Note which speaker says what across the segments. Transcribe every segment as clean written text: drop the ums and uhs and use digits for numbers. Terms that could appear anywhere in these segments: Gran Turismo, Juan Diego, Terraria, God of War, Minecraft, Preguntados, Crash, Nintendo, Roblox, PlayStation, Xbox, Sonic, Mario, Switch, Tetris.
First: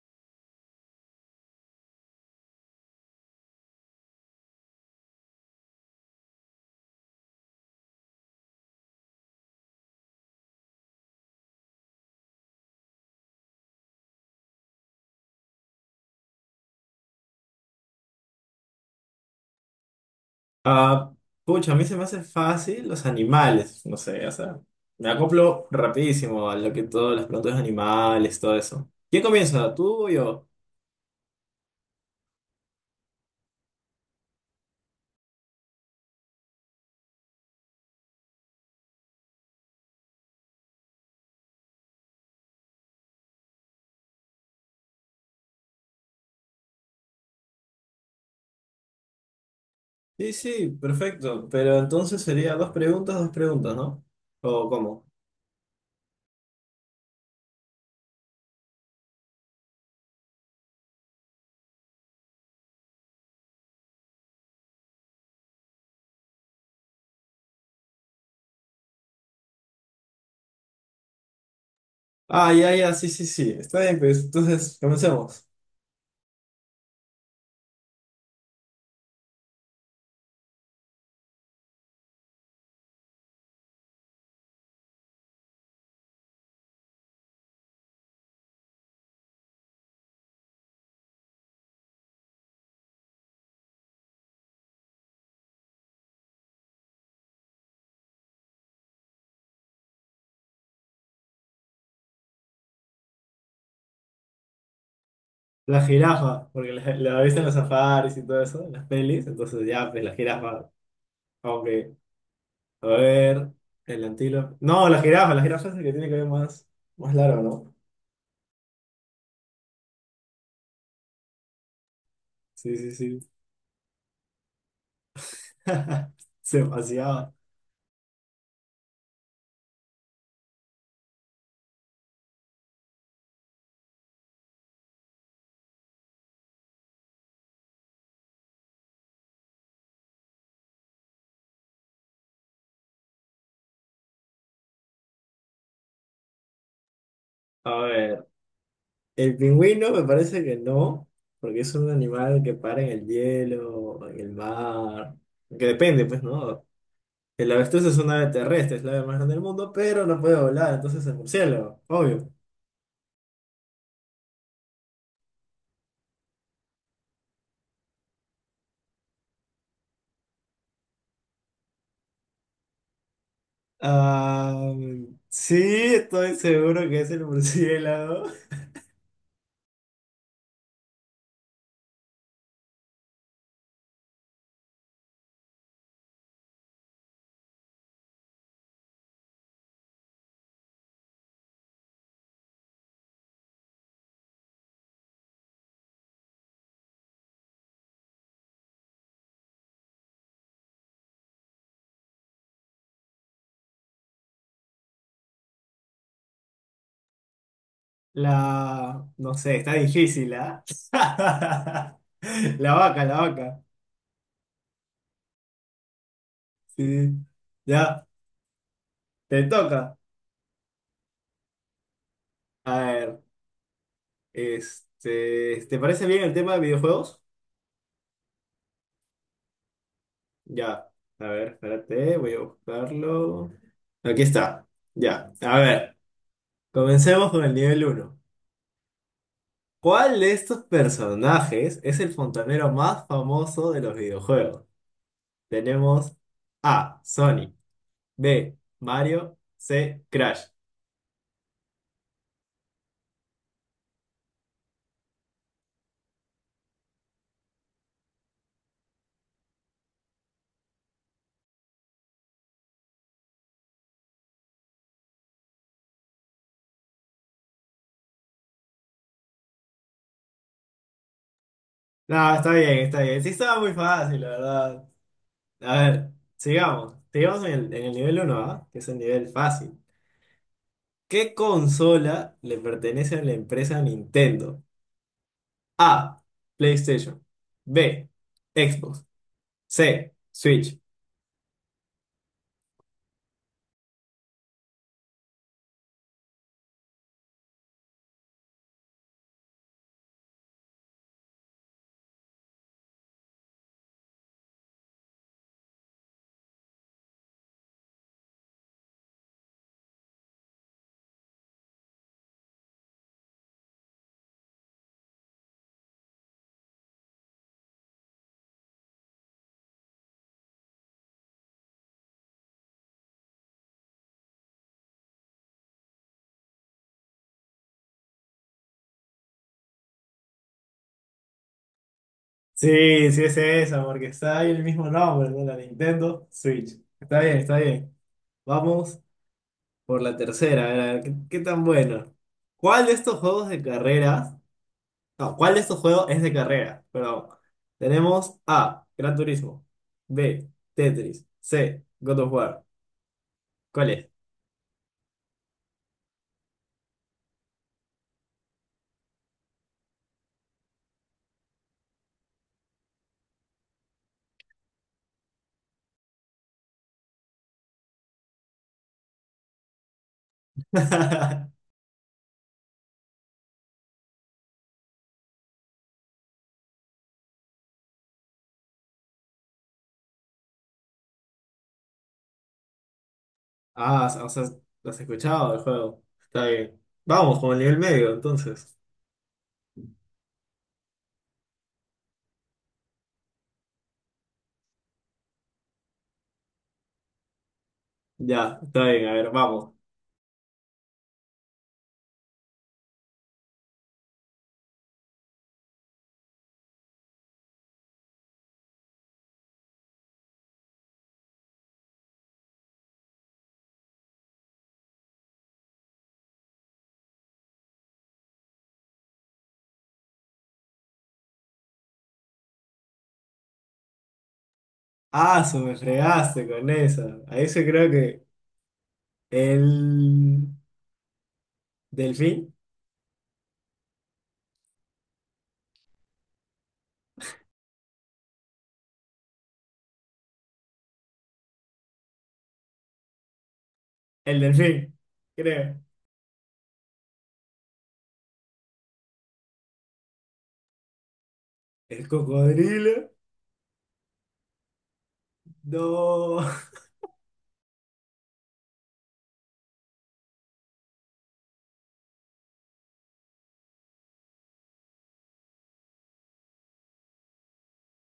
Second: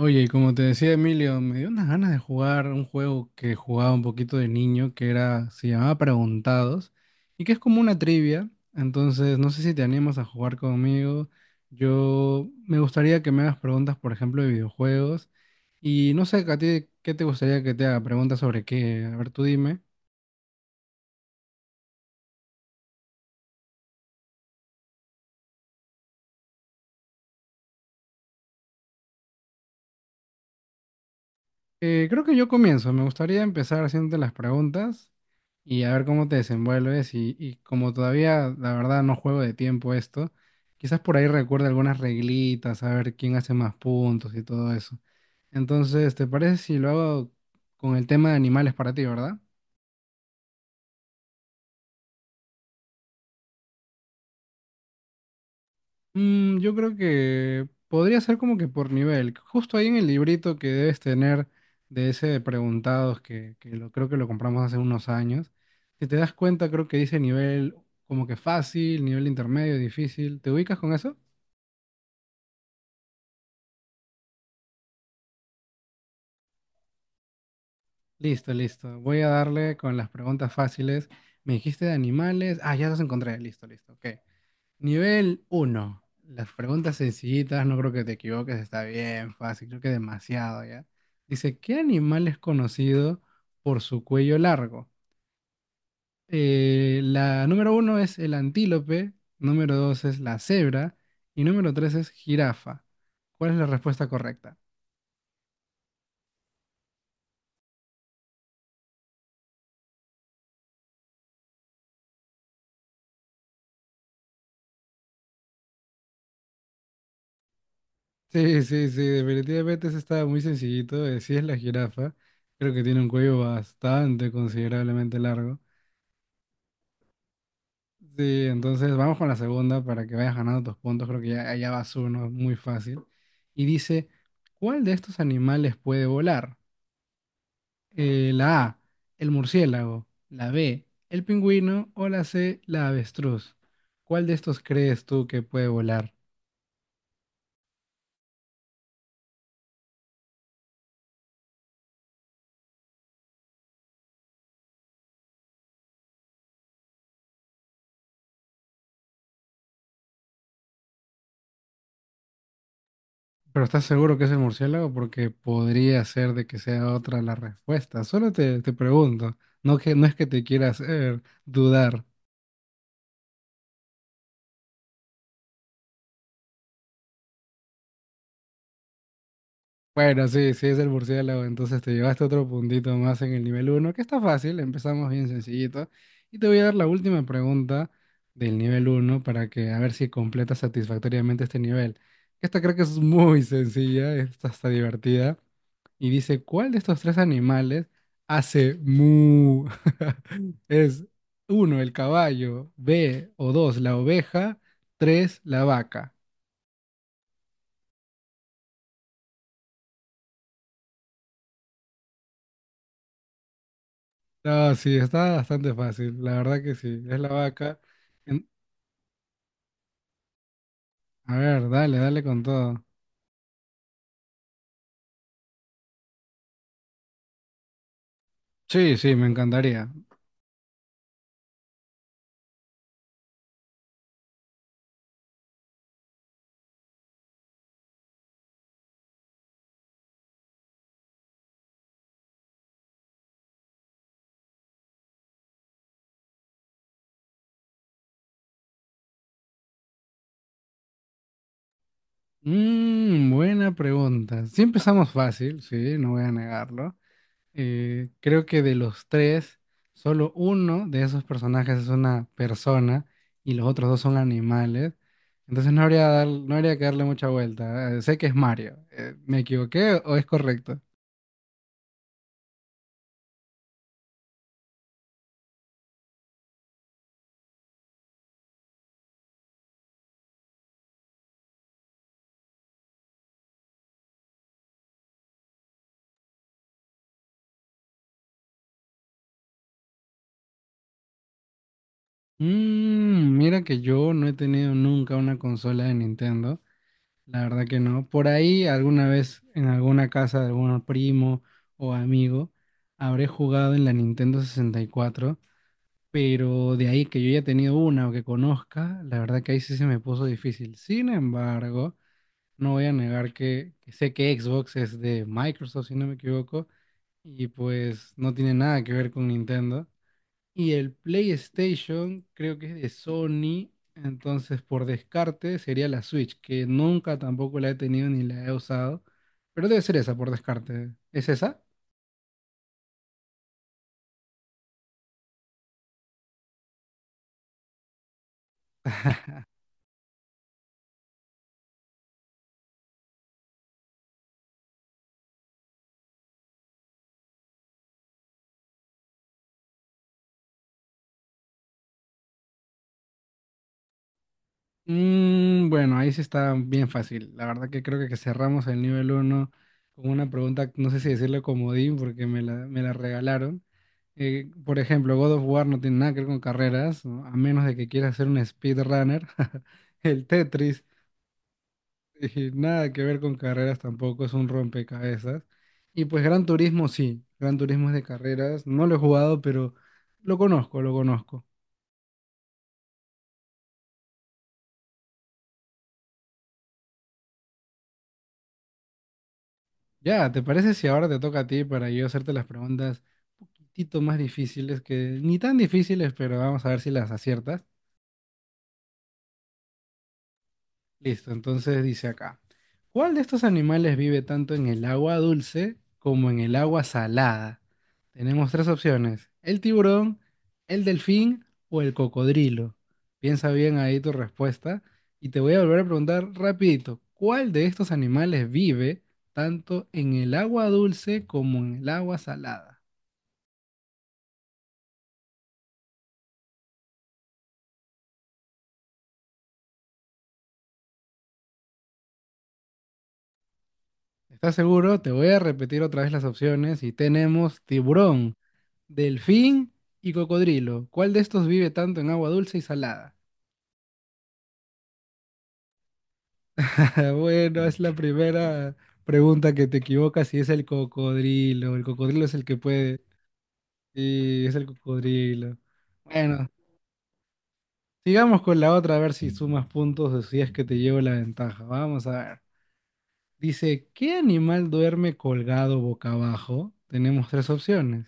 Speaker 1: Oye, y como te decía Emilio, me dio unas ganas de jugar un juego que jugaba un poquito de niño, se llamaba Preguntados, y que es como una trivia. Entonces, no sé si te animas a jugar conmigo. Yo me gustaría que me hagas preguntas, por ejemplo, de videojuegos. Y no sé, a ti, ¿qué te gustaría que te haga? Preguntas sobre qué. A ver, tú dime.
Speaker 2: Ah, pucha, a mí se me hace fácil los animales, no sé, o sea, me acoplo rapidísimo a lo que todas las plantas animales, todo eso. ¿Quién comienza? ¿Tú o yo?
Speaker 1: Creo que yo comienzo. Me gustaría empezar haciéndote las preguntas y a ver cómo te desenvuelves. Y como todavía, la verdad, no juego de tiempo esto, quizás por ahí recuerde algunas reglitas, a ver quién hace más puntos y todo eso. Entonces, ¿te parece si lo hago con el tema de animales para ti, verdad?
Speaker 2: Sí, sí, perfecto, pero entonces sería dos preguntas, ¿no? ¿O cómo?
Speaker 1: Yo creo que podría ser como que por nivel. Justo ahí en el librito que debes tener de ese de preguntados que creo que lo compramos hace unos años. Si te das cuenta, creo que dice nivel como que fácil, nivel intermedio, difícil. ¿Te ubicas con eso?
Speaker 2: Ah, ya, ya, sí, sí, sí, está bien, pues entonces comencemos.
Speaker 1: Listo, listo. Voy a darle con las preguntas fáciles. Me dijiste de animales. Ah, ya los encontré. Listo, listo. Ok. Nivel uno. Las preguntas sencillitas, no creo que te equivoques, está bien, fácil, creo que demasiado ya. Dice, ¿qué animal es conocido por su cuello largo? La número uno es el antílope, número 2 es la cebra y número 3 es jirafa. ¿Cuál es la respuesta correcta?
Speaker 2: La jirafa, porque la viste en los safaris y todo eso, en las pelis, entonces ya, pues la jirafa, aunque, a ver, el antílope. No, la jirafa es el que tiene que ver más, más largo, ¿no?
Speaker 1: Sí, sí, sí, definitivamente ese está muy sencillito. Sí es la jirafa, creo
Speaker 2: Sí,
Speaker 1: que
Speaker 2: sí,
Speaker 1: tiene un
Speaker 2: sí.
Speaker 1: cuello bastante considerablemente largo.
Speaker 2: Se paseaba.
Speaker 1: Sí, entonces vamos con la segunda para que vayas ganando tus puntos. Creo que ya, allá vas uno, muy fácil. Y dice, ¿cuál de estos animales puede volar? La A, el murciélago, la B, el pingüino o la C, la avestruz. ¿Cuál de estos crees tú que puede volar?
Speaker 2: A ver, el pingüino me parece que no, porque es un animal que para en el hielo, en el mar. Que depende, pues, ¿no? El avestruz es una ave terrestre, es la ave más grande del mundo, pero no puede volar, entonces es murciélago, obvio.
Speaker 1: Pero ¿estás seguro que es el murciélago? Porque podría ser de que sea otra la respuesta. Solo te pregunto, no es que te quiera hacer dudar.
Speaker 2: Ah, sí, estoy seguro que es el murciélago.
Speaker 1: Bueno, sí, sí es el murciélago, entonces te llevaste otro puntito más en el nivel uno, que está fácil, empezamos bien sencillito. Y te voy a dar la última pregunta del nivel uno para que a ver si completas satisfactoriamente este nivel. Esta creo que es muy sencilla, esta está divertida. Y dice, ¿cuál de estos tres animales hace mu? Es uno, el caballo, B o dos, la oveja, tres, la vaca.
Speaker 2: La, no sé, está difícil, ¿ah? La vaca, la vaca.
Speaker 1: No, sí, está bastante fácil, la verdad que sí,
Speaker 2: Sí.
Speaker 1: es la vaca.
Speaker 2: Ya,
Speaker 1: En-
Speaker 2: te toca.
Speaker 1: A ver, dale, dale con
Speaker 2: A
Speaker 1: todo.
Speaker 2: ver, este, ¿te parece bien el tema de videojuegos?
Speaker 1: Sí, sí, me encantaría.
Speaker 2: Ya, a ver, espérate, voy a buscarlo. Aquí está, ya. A ver, comencemos con el nivel uno. ¿Cuál de estos personajes es el fontanero más famoso de los videojuegos? Tenemos A, Sonic; B, Mario; C, Crash.
Speaker 1: Mm, buena pregunta. Sí, empezamos fácil, sí, no voy a negarlo. Creo que de los tres, solo uno de esos personajes es una persona y los otros dos son animales. Entonces no habría que darle mucha vuelta. Sé que es Mario. ¿Me equivoqué o es correcto?
Speaker 2: No, está bien, está bien. Sí, estaba muy fácil, la verdad. A ver, sigamos. Sigamos en el nivel uno, ¿ah? Que es el nivel fácil. ¿Qué consola le pertenece a la empresa Nintendo? A, PlayStation. B, Xbox. C, Switch.
Speaker 1: Mira que yo no he tenido nunca una consola de Nintendo, la verdad que no. Por ahí alguna vez en alguna casa de algún primo o amigo habré jugado en la Nintendo 64, pero de ahí que yo haya tenido una o que conozca, la verdad que ahí sí se me puso difícil. Sin embargo, no voy a negar que sé que Xbox es de Microsoft, si no me equivoco, y pues no tiene nada que ver con Nintendo. Y el PlayStation creo que es de Sony, entonces por descarte sería la Switch, que nunca tampoco la he tenido ni la he usado, pero debe ser esa por descarte. ¿Es esa?
Speaker 2: Sí, sí es esa, porque está ahí el mismo nombre, ¿no? La Nintendo Switch. Está bien, está bien. Vamos por la tercera, a ver, ¿qué, qué tan bueno? ¿Cuál de estos juegos de carreras? No, ¿cuál de estos juegos es de carrera? Perdón. Tenemos A, Gran Turismo. B, Tetris. C, God of War. ¿Cuál es?
Speaker 1: Bueno, ahí sí está bien fácil. La verdad que creo que cerramos el nivel uno con una pregunta, no sé si decirle comodín porque me la regalaron. Por ejemplo, God of War no tiene nada que ver con carreras, ¿no? A menos de que quieras ser un speedrunner. El Tetris y nada que ver con carreras tampoco, es un rompecabezas. Y pues Gran Turismo sí, Gran Turismo es de carreras, no lo he jugado, pero lo conozco, lo conozco.
Speaker 2: Ah, o sea, has escuchado el juego. Está bien. Vamos con el nivel medio, entonces.
Speaker 1: Ya, ¿te parece si ahora te toca a ti para yo hacerte las preguntas un poquitito más difíciles, que ni tan difíciles, pero vamos a ver si las aciertas?
Speaker 2: Ya, está bien, a ver, vamos.
Speaker 1: Listo, entonces dice acá, ¿cuál de estos animales vive tanto en el agua dulce como en el agua salada? Tenemos tres opciones, el tiburón, el delfín o el cocodrilo. Piensa bien ahí tu respuesta y te voy a volver a preguntar rapidito, ¿cuál de estos animales vive tanto en el agua dulce como en el agua salada?
Speaker 2: Ah, su, me fregaste con esa. A ese creo que el delfín,
Speaker 1: ¿Estás seguro? Te voy a repetir otra vez las opciones y tenemos tiburón, delfín y cocodrilo. ¿Cuál de estos vive tanto en agua dulce y salada?
Speaker 2: el delfín, creo.
Speaker 1: Bueno, es la primera pregunta que te equivocas y es el cocodrilo. El
Speaker 2: El
Speaker 1: cocodrilo es el que puede.
Speaker 2: cocodrilo,
Speaker 1: Sí, es el cocodrilo.
Speaker 2: no.
Speaker 1: Bueno, sigamos con la otra a ver si sumas puntos o si es que te llevo la ventaja. Vamos a ver. Dice, ¿qué animal duerme colgado boca abajo? Tenemos tres opciones.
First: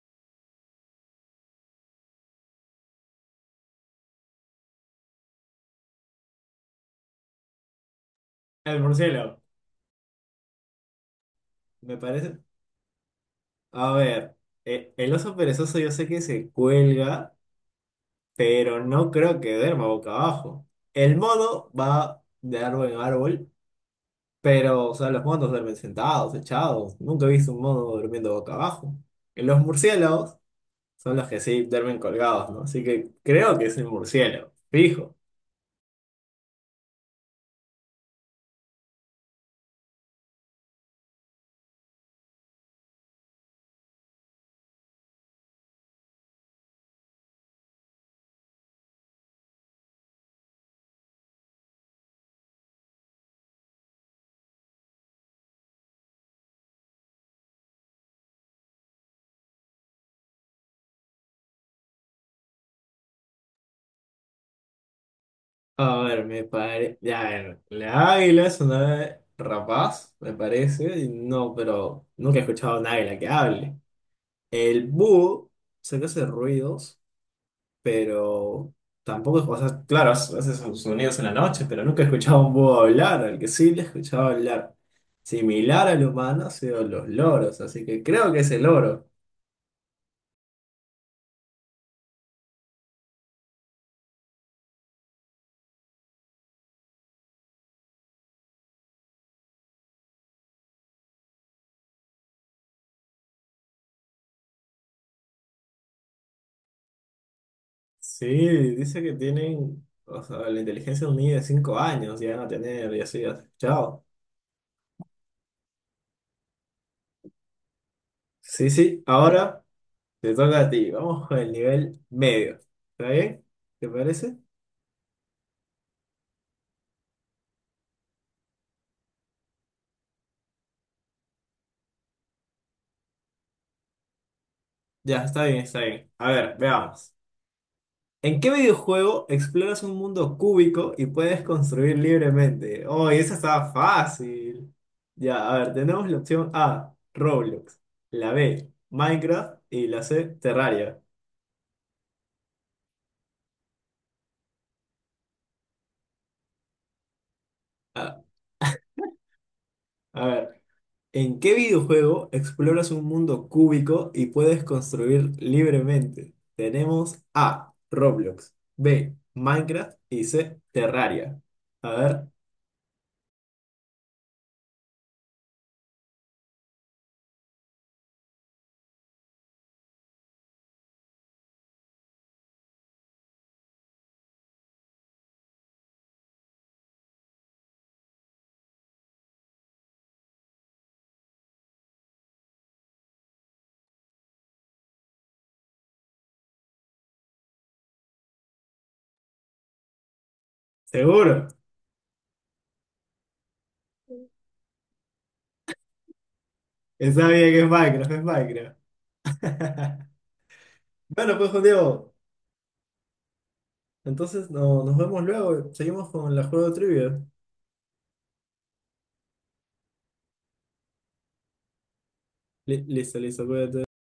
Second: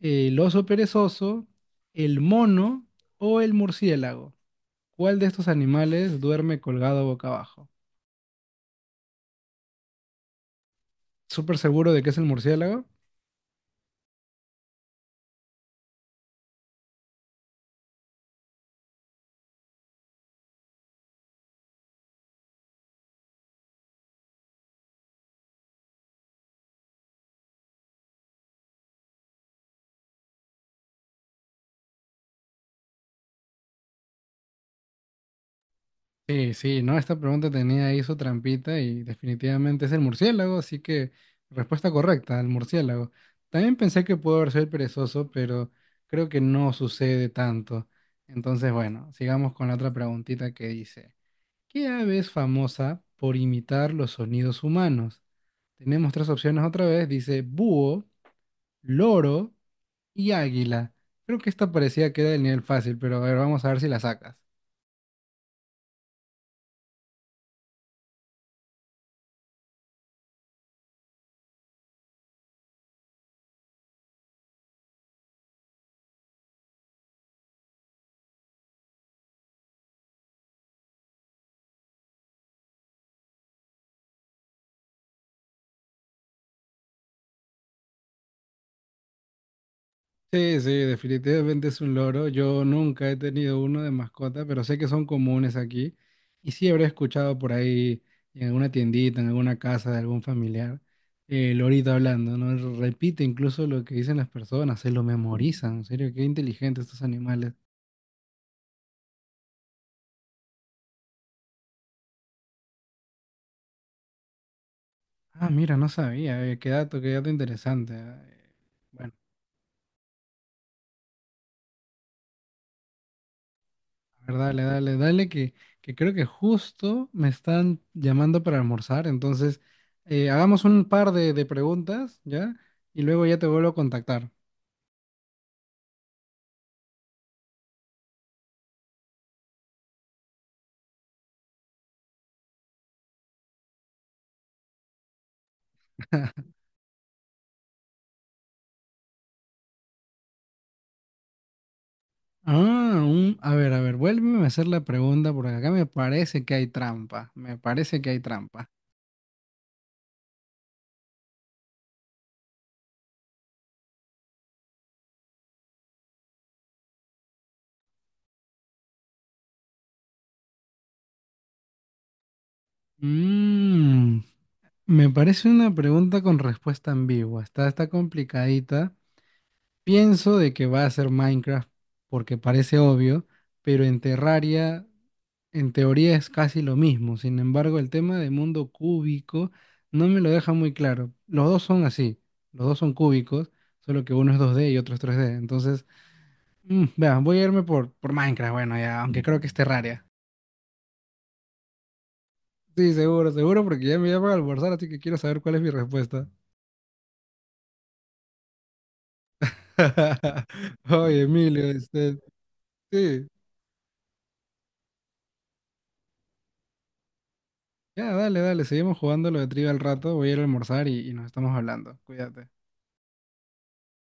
Speaker 1: El oso perezoso, el mono o el murciélago. ¿Cuál de estos animales duerme colgado boca abajo?
Speaker 2: El murciélago,
Speaker 1: ¿Súper seguro
Speaker 2: me
Speaker 1: de que es el
Speaker 2: parece.
Speaker 1: murciélago?
Speaker 2: A ver, el oso perezoso yo sé que se cuelga, pero no creo que duerma boca abajo. El mono va de árbol en árbol. Pero, o sea, los monos duermen sentados, echados. Nunca he visto un mono durmiendo boca abajo. Y los murciélagos son los que sí duermen colgados, ¿no? Así que creo que es el murciélago, fijo.
Speaker 1: Sí, sí, ¿no? Esta pregunta tenía ahí su trampita y definitivamente es el murciélago, así que respuesta correcta, el murciélago. También pensé que pudo haber sido el perezoso, pero creo que no sucede tanto. Entonces, bueno, sigamos con la otra preguntita que dice. ¿Qué ave es famosa por imitar los sonidos humanos? Tenemos tres opciones otra vez. Dice búho, loro y águila. Creo que esta parecía que era del nivel fácil, pero a ver, vamos a ver si la sacas.
Speaker 2: A ver, me parece. Ya, a ver, la águila es una ave rapaz, me parece. Y no, pero nunca he escuchado a un águila que hable. El búho, sé que hace ruidos, pero tampoco, o sea, claro, hace sus sonidos en la noche, pero nunca he escuchado a un búho hablar, al que sí le he escuchado hablar similar al humano ha sido los loros, así que creo que es el loro.
Speaker 1: Sí, sí, definitivamente es un loro. Yo nunca he tenido uno de mascota, pero sé que son comunes aquí. Y sí habré escuchado por ahí en alguna tiendita, en alguna casa de algún familiar, el lorito hablando, ¿no? Repite incluso lo que dicen las personas, se lo memorizan. En serio, qué inteligentes estos animales.
Speaker 2: Sí, dice que tienen, o sea, la inteligencia de un niño de 5 años llegan a tener y así, ¿has escuchado?
Speaker 1: Ah, mira, no sabía. Qué dato interesante.
Speaker 2: Sí, sí,
Speaker 1: Bueno,
Speaker 2: ahora te toca a ti, vamos con el nivel medio, ¿está bien? ¿Te
Speaker 1: a
Speaker 2: parece?
Speaker 1: ver, dale, dale, dale, que creo que justo me están llamando para almorzar. Entonces, hagamos un par de preguntas, ¿ya? Y luego ya te vuelvo a contactar.
Speaker 2: Ya, está bien, está bien. A ver, veamos. ¿En qué videojuego exploras un mundo cúbico y puedes construir libremente? Oh, y esa estaba fácil. Ya, a ver, tenemos la opción A, Roblox; la B, Minecraft; y la C, Terraria.
Speaker 1: Ah, a ver, vuélveme a hacer la pregunta porque acá me parece que hay trampa. Me parece que hay
Speaker 2: Ah,
Speaker 1: trampa.
Speaker 2: a ver, ¿en qué videojuego exploras un mundo cúbico y puedes construir libremente? Tenemos A, Roblox; B, Minecraft; y C, Terraria. A ver,
Speaker 1: Mm, me parece una pregunta con respuesta ambigua. Está, está complicadita. Pienso de que va a ser Minecraft porque parece obvio, pero en Terraria en teoría es casi lo mismo. Sin embargo, el tema de mundo cúbico no me lo deja muy claro. Los dos son así, los dos son cúbicos, solo que uno es 2D y otro es 3D. Entonces, vea, voy a irme por, Minecraft, bueno, ya, aunque creo que es Terraria.
Speaker 2: seguro.
Speaker 1: Sí, seguro, seguro, porque ya me llaman a almorzar, así que quiero saber cuál es mi respuesta.
Speaker 2: Está bien que es Minecraft, es Minecraft.
Speaker 1: Oye,
Speaker 2: Bueno, pues, Juan
Speaker 1: Emilio,
Speaker 2: Diego.
Speaker 1: sí.
Speaker 2: Entonces no, nos vemos luego. Seguimos con la juego de trivia.
Speaker 1: Ya, dale, dale, seguimos jugando lo de trivia al rato, voy a ir a almorzar y nos estamos hablando. Cuídate.
Speaker 2: Listo, listo, cuídate.